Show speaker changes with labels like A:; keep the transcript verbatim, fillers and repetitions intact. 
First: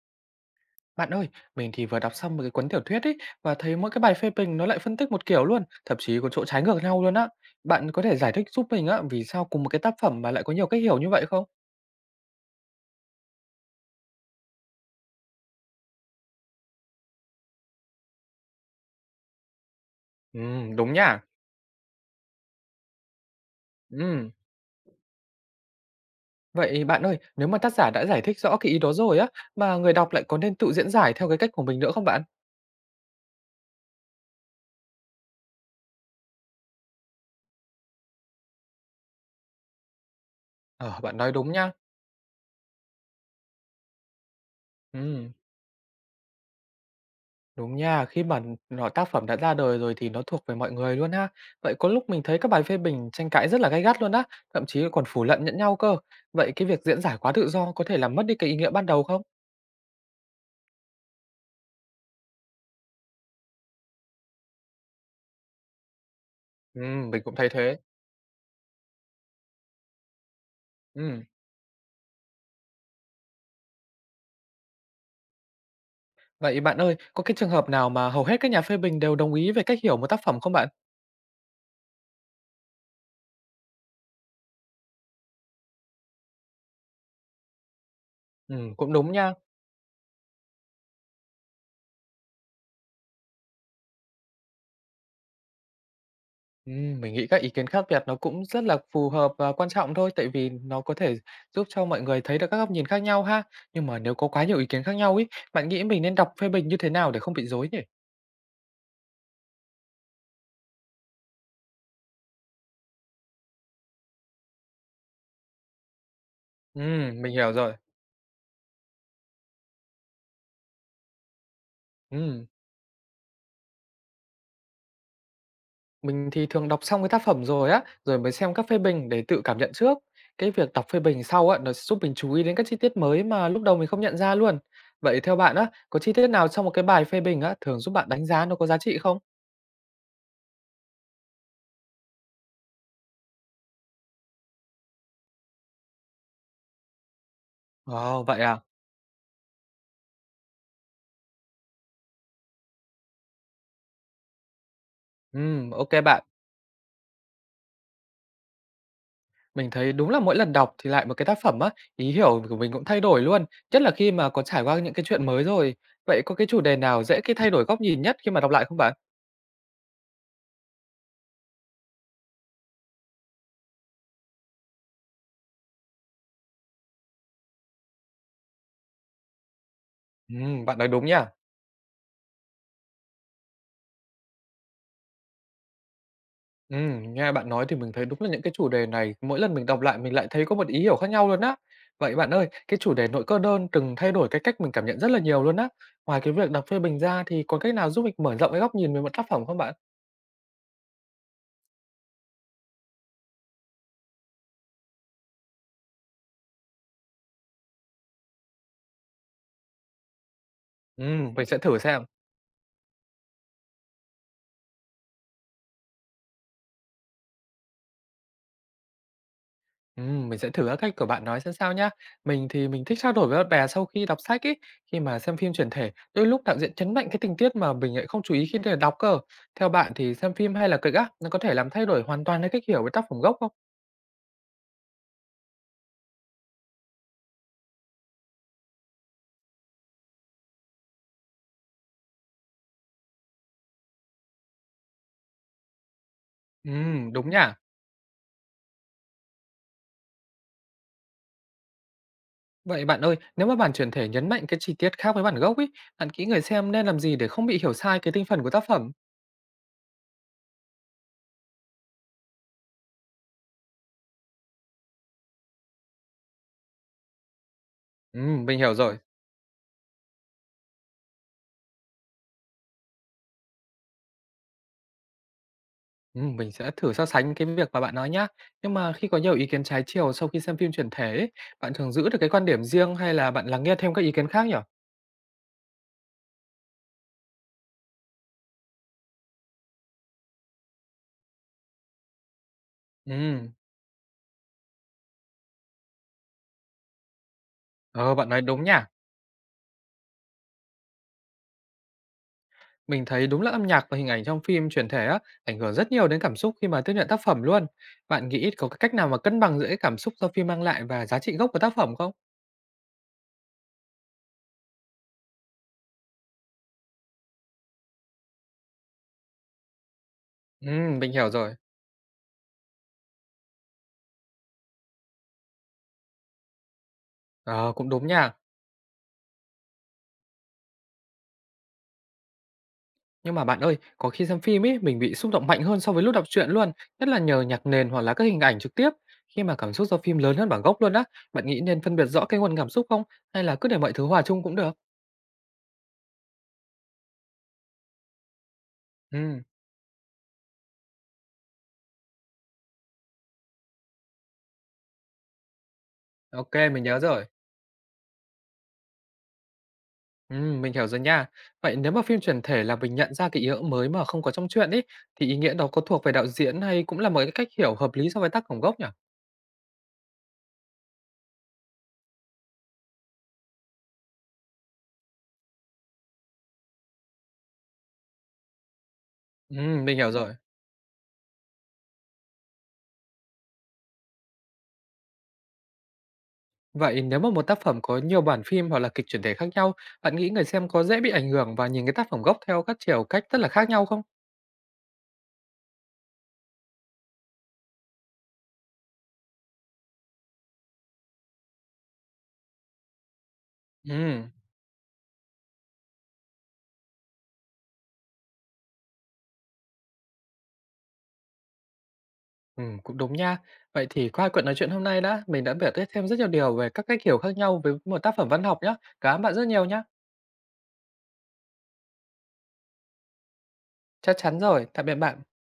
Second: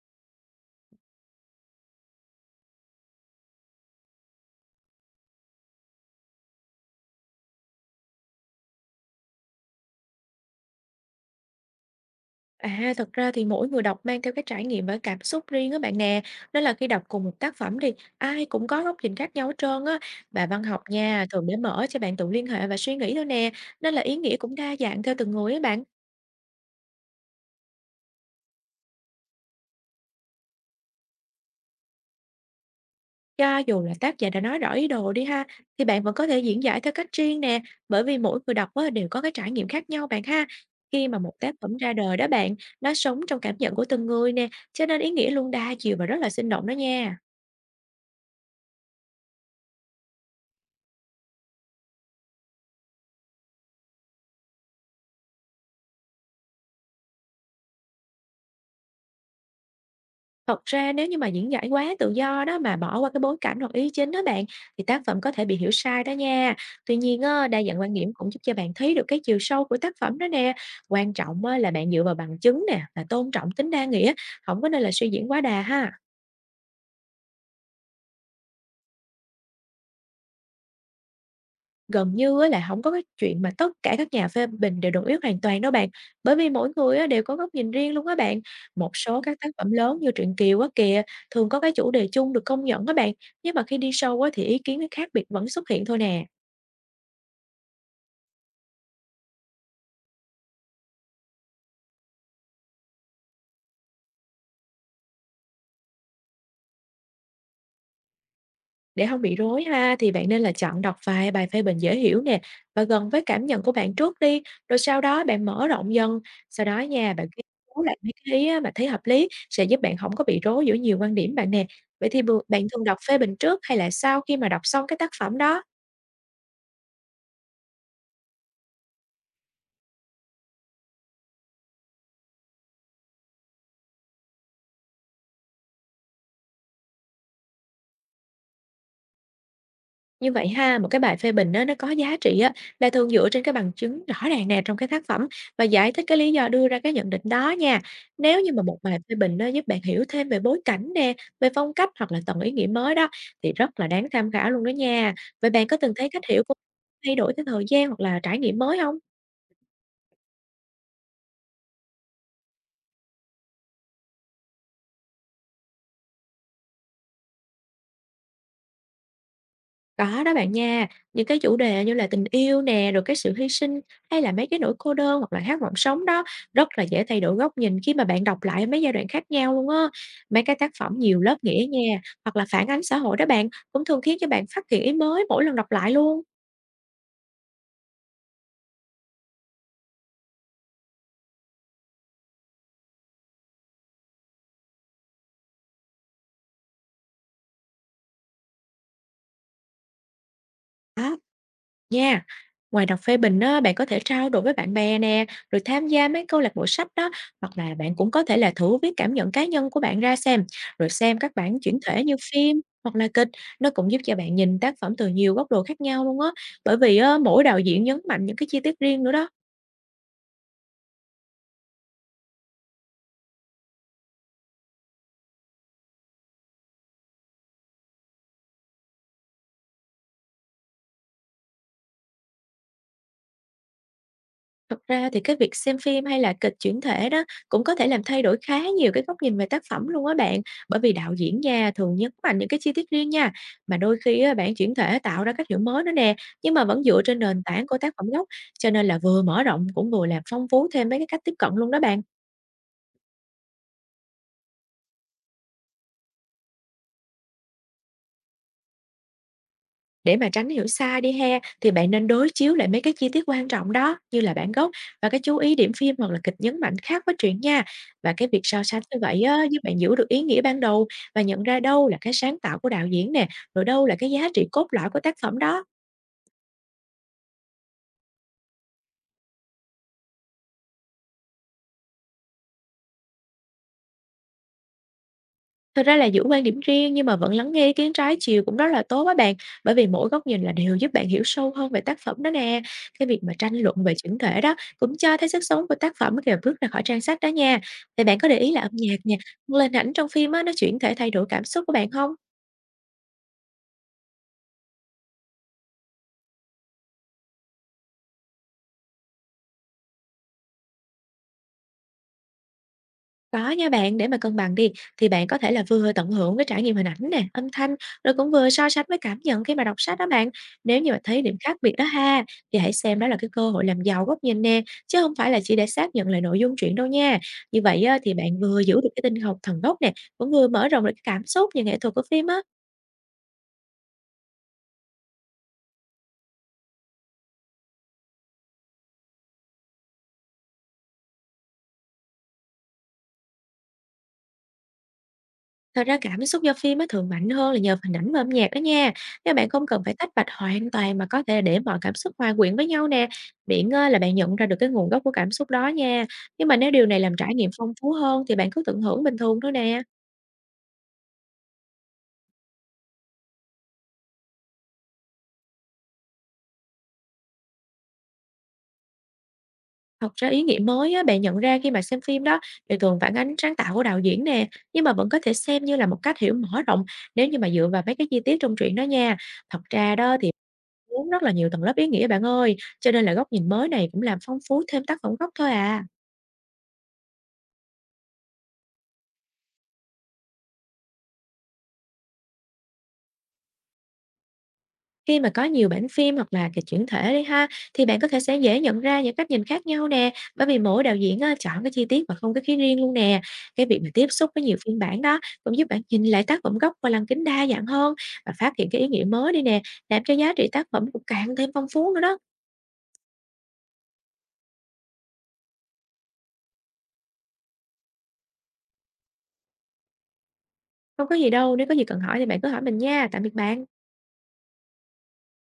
A: Bạn ơi, mình thì vừa đọc xong một cái cuốn tiểu thuyết ấy và thấy mỗi cái bài phê bình nó lại phân tích một kiểu luôn, thậm chí có chỗ trái ngược nhau luôn á. Bạn có thể giải thích giúp mình á vì sao cùng một cái tác phẩm mà lại có nhiều cách hiểu như vậy không?
B: À, thật ra thì mỗi người đọc mang theo cái trải nghiệm và cảm xúc riêng á bạn nè. Nên là khi đọc cùng một tác phẩm thì ai cũng có góc nhìn khác nhau hết trơn á.
A: Ừ,
B: Và văn học
A: đúng nha.
B: nha, thường để mở cho bạn tự liên hệ và suy nghĩ thôi nè. Nên là ý
A: Ừ.
B: nghĩa cũng đa dạng theo từng người á bạn.
A: Vậy bạn ơi, nếu mà tác giả đã giải thích rõ cái ý đó rồi á mà người đọc lại có nên tự diễn giải theo cái cách của mình nữa không bạn?
B: Cho dù là tác giả đã nói rõ ý đồ đi ha, thì bạn vẫn có thể diễn giải theo cách riêng nè. Bởi vì mỗi người đọc á, đều có cái trải nghiệm khác nhau bạn ha.
A: Ờ,
B: Khi
A: bạn
B: mà
A: nói
B: một
A: đúng
B: tác
A: nha.
B: phẩm ra đời đó bạn, nó sống trong cảm nhận của từng người nè. Cho nên ý nghĩa
A: Ừ.
B: luôn đa chiều và rất là sinh động đó nha.
A: Đúng nha, khi mà nó tác phẩm đã ra đời rồi thì nó thuộc về mọi người luôn ha. Vậy có lúc mình thấy các bài phê bình tranh cãi rất là gay gắt luôn á, thậm chí còn phủ lận lẫn nhau cơ. Vậy cái việc diễn giải quá tự do có thể làm mất đi cái ý nghĩa ban đầu không?
B: Thật ra nếu như mà diễn giải quá tự do đó mà bỏ qua cái bối cảnh hoặc ý chính đó bạn, thì tác phẩm có thể bị hiểu sai đó nha.
A: Ừ,
B: Tuy nhiên
A: mình cũng
B: á,
A: thấy
B: đa
A: thế.
B: dạng quan điểm cũng giúp cho bạn thấy được cái chiều sâu của tác phẩm đó nè. Quan
A: Ừ.
B: trọng á, là bạn dựa vào bằng chứng nè, là tôn trọng tính đa nghĩa, không có nên là suy diễn quá đà ha.
A: Vậy bạn ơi, có cái trường hợp nào mà hầu hết các nhà phê bình đều đồng ý về cách hiểu một tác phẩm không bạn?
B: Gần như á là không có cái chuyện mà tất cả các nhà phê bình đều đồng ý hoàn toàn đâu bạn, bởi vì mỗi người á đều có góc nhìn riêng luôn á bạn.
A: Ừ,
B: Một
A: cũng đúng
B: số
A: nha.
B: các tác phẩm lớn như truyện Kiều á kìa, thường có cái chủ đề chung được công nhận á bạn, nhưng mà khi đi sâu á thì ý kiến nó khác biệt vẫn xuất hiện thôi nè.
A: Ừm, mình nghĩ các ý kiến khác biệt nó cũng rất là phù hợp và quan trọng thôi, tại vì nó có thể giúp cho mọi người thấy được các góc nhìn khác nhau ha. Nhưng mà nếu có quá nhiều ý kiến khác nhau ấy, bạn nghĩ mình nên đọc phê bình như thế nào để không bị rối nhỉ?
B: Để không bị rối ha, thì bạn nên là chọn đọc vài bài phê bình dễ hiểu nè và gần với cảm nhận của bạn trước đi, rồi sau đó bạn mở rộng dần. Sau đó nha,
A: Ừm,
B: bạn
A: mình
B: ghi
A: hiểu rồi.
B: chú lại mấy cái ý á mà thấy hợp lý sẽ giúp bạn không có bị rối giữa nhiều quan điểm bạn nè. Vậy thì bừa
A: Ừm,
B: bạn thường đọc phê bình trước hay là sau khi mà đọc xong cái tác phẩm đó?
A: mình thì thường đọc xong cái tác phẩm rồi á, rồi mới xem các phê bình để tự cảm nhận trước. Cái việc đọc phê bình sau á, nó giúp mình chú ý đến các chi tiết mới mà lúc đầu mình không nhận ra luôn. Vậy theo bạn á, có chi tiết nào trong một cái bài phê bình á, thường giúp bạn đánh giá nó có giá trị không?
B: Như vậy ha, một cái bài phê bình á, nó có giá trị á, là thường dựa trên cái bằng chứng rõ ràng nè trong cái tác phẩm và giải thích cái lý do đưa ra cái nhận định đó nha.
A: Ồ, vậy
B: Nếu như
A: à?
B: mà một bài phê bình nó giúp bạn hiểu thêm về bối cảnh nè, về phong cách hoặc là tầng ý nghĩa mới đó, thì rất là đáng tham khảo luôn đó nha. Vậy bạn
A: Ừm,
B: có
A: ok
B: từng thấy cách
A: bạn.
B: hiểu của thay đổi theo thời gian hoặc là trải nghiệm mới không?
A: Mình thấy đúng là mỗi lần đọc thì lại một cái tác phẩm á, ý hiểu của mình cũng thay đổi luôn, nhất là khi mà có trải qua những cái chuyện mới rồi. Vậy có cái chủ đề nào dễ cái thay đổi góc nhìn nhất khi mà đọc lại không bạn?
B: Có đó bạn nha, những cái chủ đề như là tình yêu nè, rồi cái sự hy sinh hay là mấy cái nỗi cô đơn hoặc là khát vọng sống đó rất là dễ thay đổi góc nhìn khi mà bạn đọc lại mấy giai đoạn khác nhau luôn á. Mấy cái
A: Ừm,
B: tác
A: bạn nói
B: phẩm
A: đúng
B: nhiều
A: nha.
B: lớp nghĩa nha, hoặc là phản ánh xã hội đó bạn cũng thường khiến cho bạn phát hiện ý mới mỗi lần đọc lại luôn.
A: Ừm, nghe bạn nói thì mình thấy đúng là những cái chủ đề này mỗi lần mình đọc lại mình lại thấy có một ý hiểu khác nhau luôn á. Vậy bạn ơi, cái chủ đề nội cơ đơn từng thay đổi cái cách mình cảm nhận rất là nhiều luôn á. Ngoài cái việc đọc phê bình ra thì có cách nào giúp mình mở rộng cái góc nhìn về một tác phẩm không bạn?
B: Đó. Nha, ngoài đọc phê bình á, bạn có thể trao đổi với bạn bè nè, rồi tham gia mấy câu lạc bộ sách đó, hoặc là bạn cũng có thể là thử viết cảm nhận cá nhân của bạn ra xem, rồi xem các
A: Ừm, mình sẽ
B: bản
A: thử
B: chuyển thể
A: xem.
B: như phim hoặc là kịch, nó cũng giúp cho bạn nhìn tác phẩm từ nhiều góc độ khác nhau luôn á, bởi vì á, mỗi đạo diễn nhấn mạnh những cái chi tiết riêng nữa đó.
A: Ừm, mình sẽ thử các cách của bạn nói xem sao nhá. Mình thì mình thích trao đổi với bạn bè sau khi đọc sách ấy, khi mà xem phim chuyển thể, đôi lúc đạo diễn nhấn mạnh cái tình tiết mà mình lại không chú ý khi để đọc cơ. Theo bạn thì xem phim hay là kịch á, nó có thể làm thay đổi hoàn toàn cái cách hiểu với tác phẩm gốc không?
B: Thật ra thì cái việc xem phim hay là kịch chuyển thể đó cũng có thể làm thay đổi khá nhiều cái góc nhìn về tác phẩm luôn á bạn, bởi vì đạo diễn nha thường nhấn mạnh những cái chi tiết riêng nha, mà đôi khi á, bản chuyển thể tạo ra cách hiểu mới nữa nè, nhưng mà vẫn dựa
A: Ừm,
B: trên
A: đúng nhỉ.
B: nền tảng của tác phẩm gốc, cho nên là vừa mở rộng cũng vừa làm phong phú thêm mấy cái cách tiếp cận luôn đó bạn.
A: Vậy bạn ơi, nếu mà bản chuyển thể nhấn mạnh cái chi tiết khác với bản gốc ý bạn nghĩ người xem nên làm gì để không bị hiểu sai cái tinh thần của tác phẩm?
B: Để mà tránh hiểu sai đi he, thì bạn nên đối chiếu lại mấy cái chi tiết quan trọng đó, như là bản gốc và cái chú ý điểm phim hoặc là kịch nhấn mạnh khác với truyện nha. Và cái việc
A: Ừm, mình
B: so
A: hiểu
B: sánh
A: rồi.
B: như vậy á, giúp bạn giữ được ý nghĩa ban đầu và nhận ra đâu là cái sáng tạo của đạo diễn nè, rồi đâu là cái giá trị cốt lõi của tác phẩm đó.
A: Ừm, mình sẽ thử so sánh cái việc mà bạn nói nhá. Nhưng mà khi có nhiều ý kiến trái chiều sau khi xem phim chuyển thể ấy, bạn thường giữ được cái quan điểm riêng hay là bạn lắng nghe thêm các ý kiến khác nhỉ?
B: Thực ra là giữ quan điểm riêng nhưng mà vẫn lắng nghe ý kiến trái chiều cũng rất là tốt á bạn, bởi vì mỗi góc nhìn là đều giúp bạn hiểu sâu hơn về tác phẩm đó nè. Cái việc mà tranh
A: Ừm,
B: luận về chỉnh thể đó cũng cho thấy sức sống của tác phẩm khi mà bước ra khỏi trang sách đó nha. Thì
A: ờ,
B: bạn có
A: bạn
B: để
A: nói
B: ý là
A: đúng
B: âm
A: nha.
B: nhạc nè, lên ảnh trong phim á, nó chuyển thể thay đổi cảm xúc của bạn không?
A: Mình thấy đúng là âm nhạc và hình ảnh trong phim chuyển thể á, ảnh hưởng rất nhiều đến cảm xúc khi mà tiếp nhận tác phẩm luôn. Bạn nghĩ có cái cách nào mà cân bằng giữa cái cảm xúc do phim mang lại và giá trị gốc của tác phẩm không?
B: Có nha bạn, để mà cân bằng đi thì bạn có thể là vừa tận hưởng cái trải nghiệm hình ảnh nè, âm thanh, rồi cũng vừa so sánh với cảm nhận khi mà đọc sách đó bạn. Nếu như mà
A: Ừm, mình
B: thấy
A: hiểu
B: điểm
A: rồi.
B: khác biệt đó ha, thì hãy xem đó là cái cơ hội làm giàu góc nhìn nè, chứ không phải là chỉ để xác nhận lại nội dung truyện đâu nha. Như
A: Ờ,
B: vậy
A: cũng
B: á,
A: đúng
B: thì
A: nha.
B: bạn vừa giữ được cái tinh thần thần gốc nè, cũng vừa mở rộng được cái cảm xúc như nghệ thuật của phim á.
A: Nhưng mà bạn ơi, có khi xem phim ấy, mình bị xúc động mạnh hơn so với lúc đọc truyện luôn, nhất là nhờ nhạc nền hoặc là các hình ảnh trực tiếp. Khi mà cảm xúc do phim lớn hơn bản gốc luôn á, bạn nghĩ nên phân biệt rõ cái nguồn cảm xúc không? Hay là cứ để mọi thứ hòa chung cũng được?
B: Thật ra cảm xúc do phim á thường mạnh hơn là nhờ hình ảnh và âm nhạc đó nha. Các
A: Ừ,
B: bạn không cần phải tách bạch hoàn toàn mà có thể là để mọi cảm xúc hòa quyện với nhau nè. Miễn á, là bạn nhận ra được cái nguồn gốc của cảm xúc đó nha. Nhưng mà
A: ok,
B: nếu
A: mình
B: điều này
A: nhớ
B: làm
A: rồi.
B: trải nghiệm phong phú hơn thì bạn cứ tận hưởng bình thường thôi nè.
A: Ừ, mình hiểu rồi nha. Vậy nếu mà phim chuyển thể là mình nhận ra cái ý nghĩa mới mà không có trong truyện ấy, thì ý nghĩa đó có thuộc về đạo diễn hay cũng là một cái cách hiểu hợp lý so với tác phẩm gốc nhỉ?
B: Thật ra ý nghĩa mới á, bạn nhận ra khi mà xem phim đó thì thường phản ánh sáng tạo của đạo diễn nè, nhưng mà vẫn có thể xem như là một cách hiểu mở rộng nếu như mà dựa vào mấy cái chi tiết trong truyện đó nha.
A: Ừ,
B: Thật ra
A: mình hiểu
B: đó thì
A: rồi.
B: muốn rất là nhiều tầng lớp ý nghĩa bạn ơi, cho nên là góc nhìn mới này cũng làm phong phú thêm tác phẩm gốc thôi à.
A: Vậy nếu mà một tác phẩm có nhiều bản phim hoặc là kịch chuyển thể khác nhau, bạn nghĩ người xem có dễ bị ảnh hưởng và nhìn cái tác phẩm gốc theo các chiều cách rất là khác nhau không?
B: Khi mà có nhiều bản phim hoặc là kịch chuyển thể đi ha, thì bạn có thể sẽ dễ nhận ra những cách nhìn khác nhau nè, bởi vì mỗi đạo diễn á, chọn cái chi tiết và không cái khí riêng luôn nè. Cái việc mà tiếp xúc
A: Ừm,
B: với nhiều phiên bản đó cũng giúp bạn nhìn lại tác phẩm gốc qua lăng kính đa dạng hơn và phát hiện cái ý nghĩa mới đi nè, làm cho giá trị tác phẩm cũng càng thêm phong phú nữa đó.
A: ừm, cũng đúng nha. Vậy thì qua cuộc nói chuyện hôm nay đã, mình đã biết thêm rất nhiều điều về các cách hiểu khác nhau với một tác phẩm văn học nhá. Cảm ơn bạn rất nhiều nhá.
B: Không có gì đâu, nếu có gì cần hỏi thì bạn cứ hỏi mình nha. Tạm biệt bạn.
A: Chắc chắn rồi, tạm biệt bạn.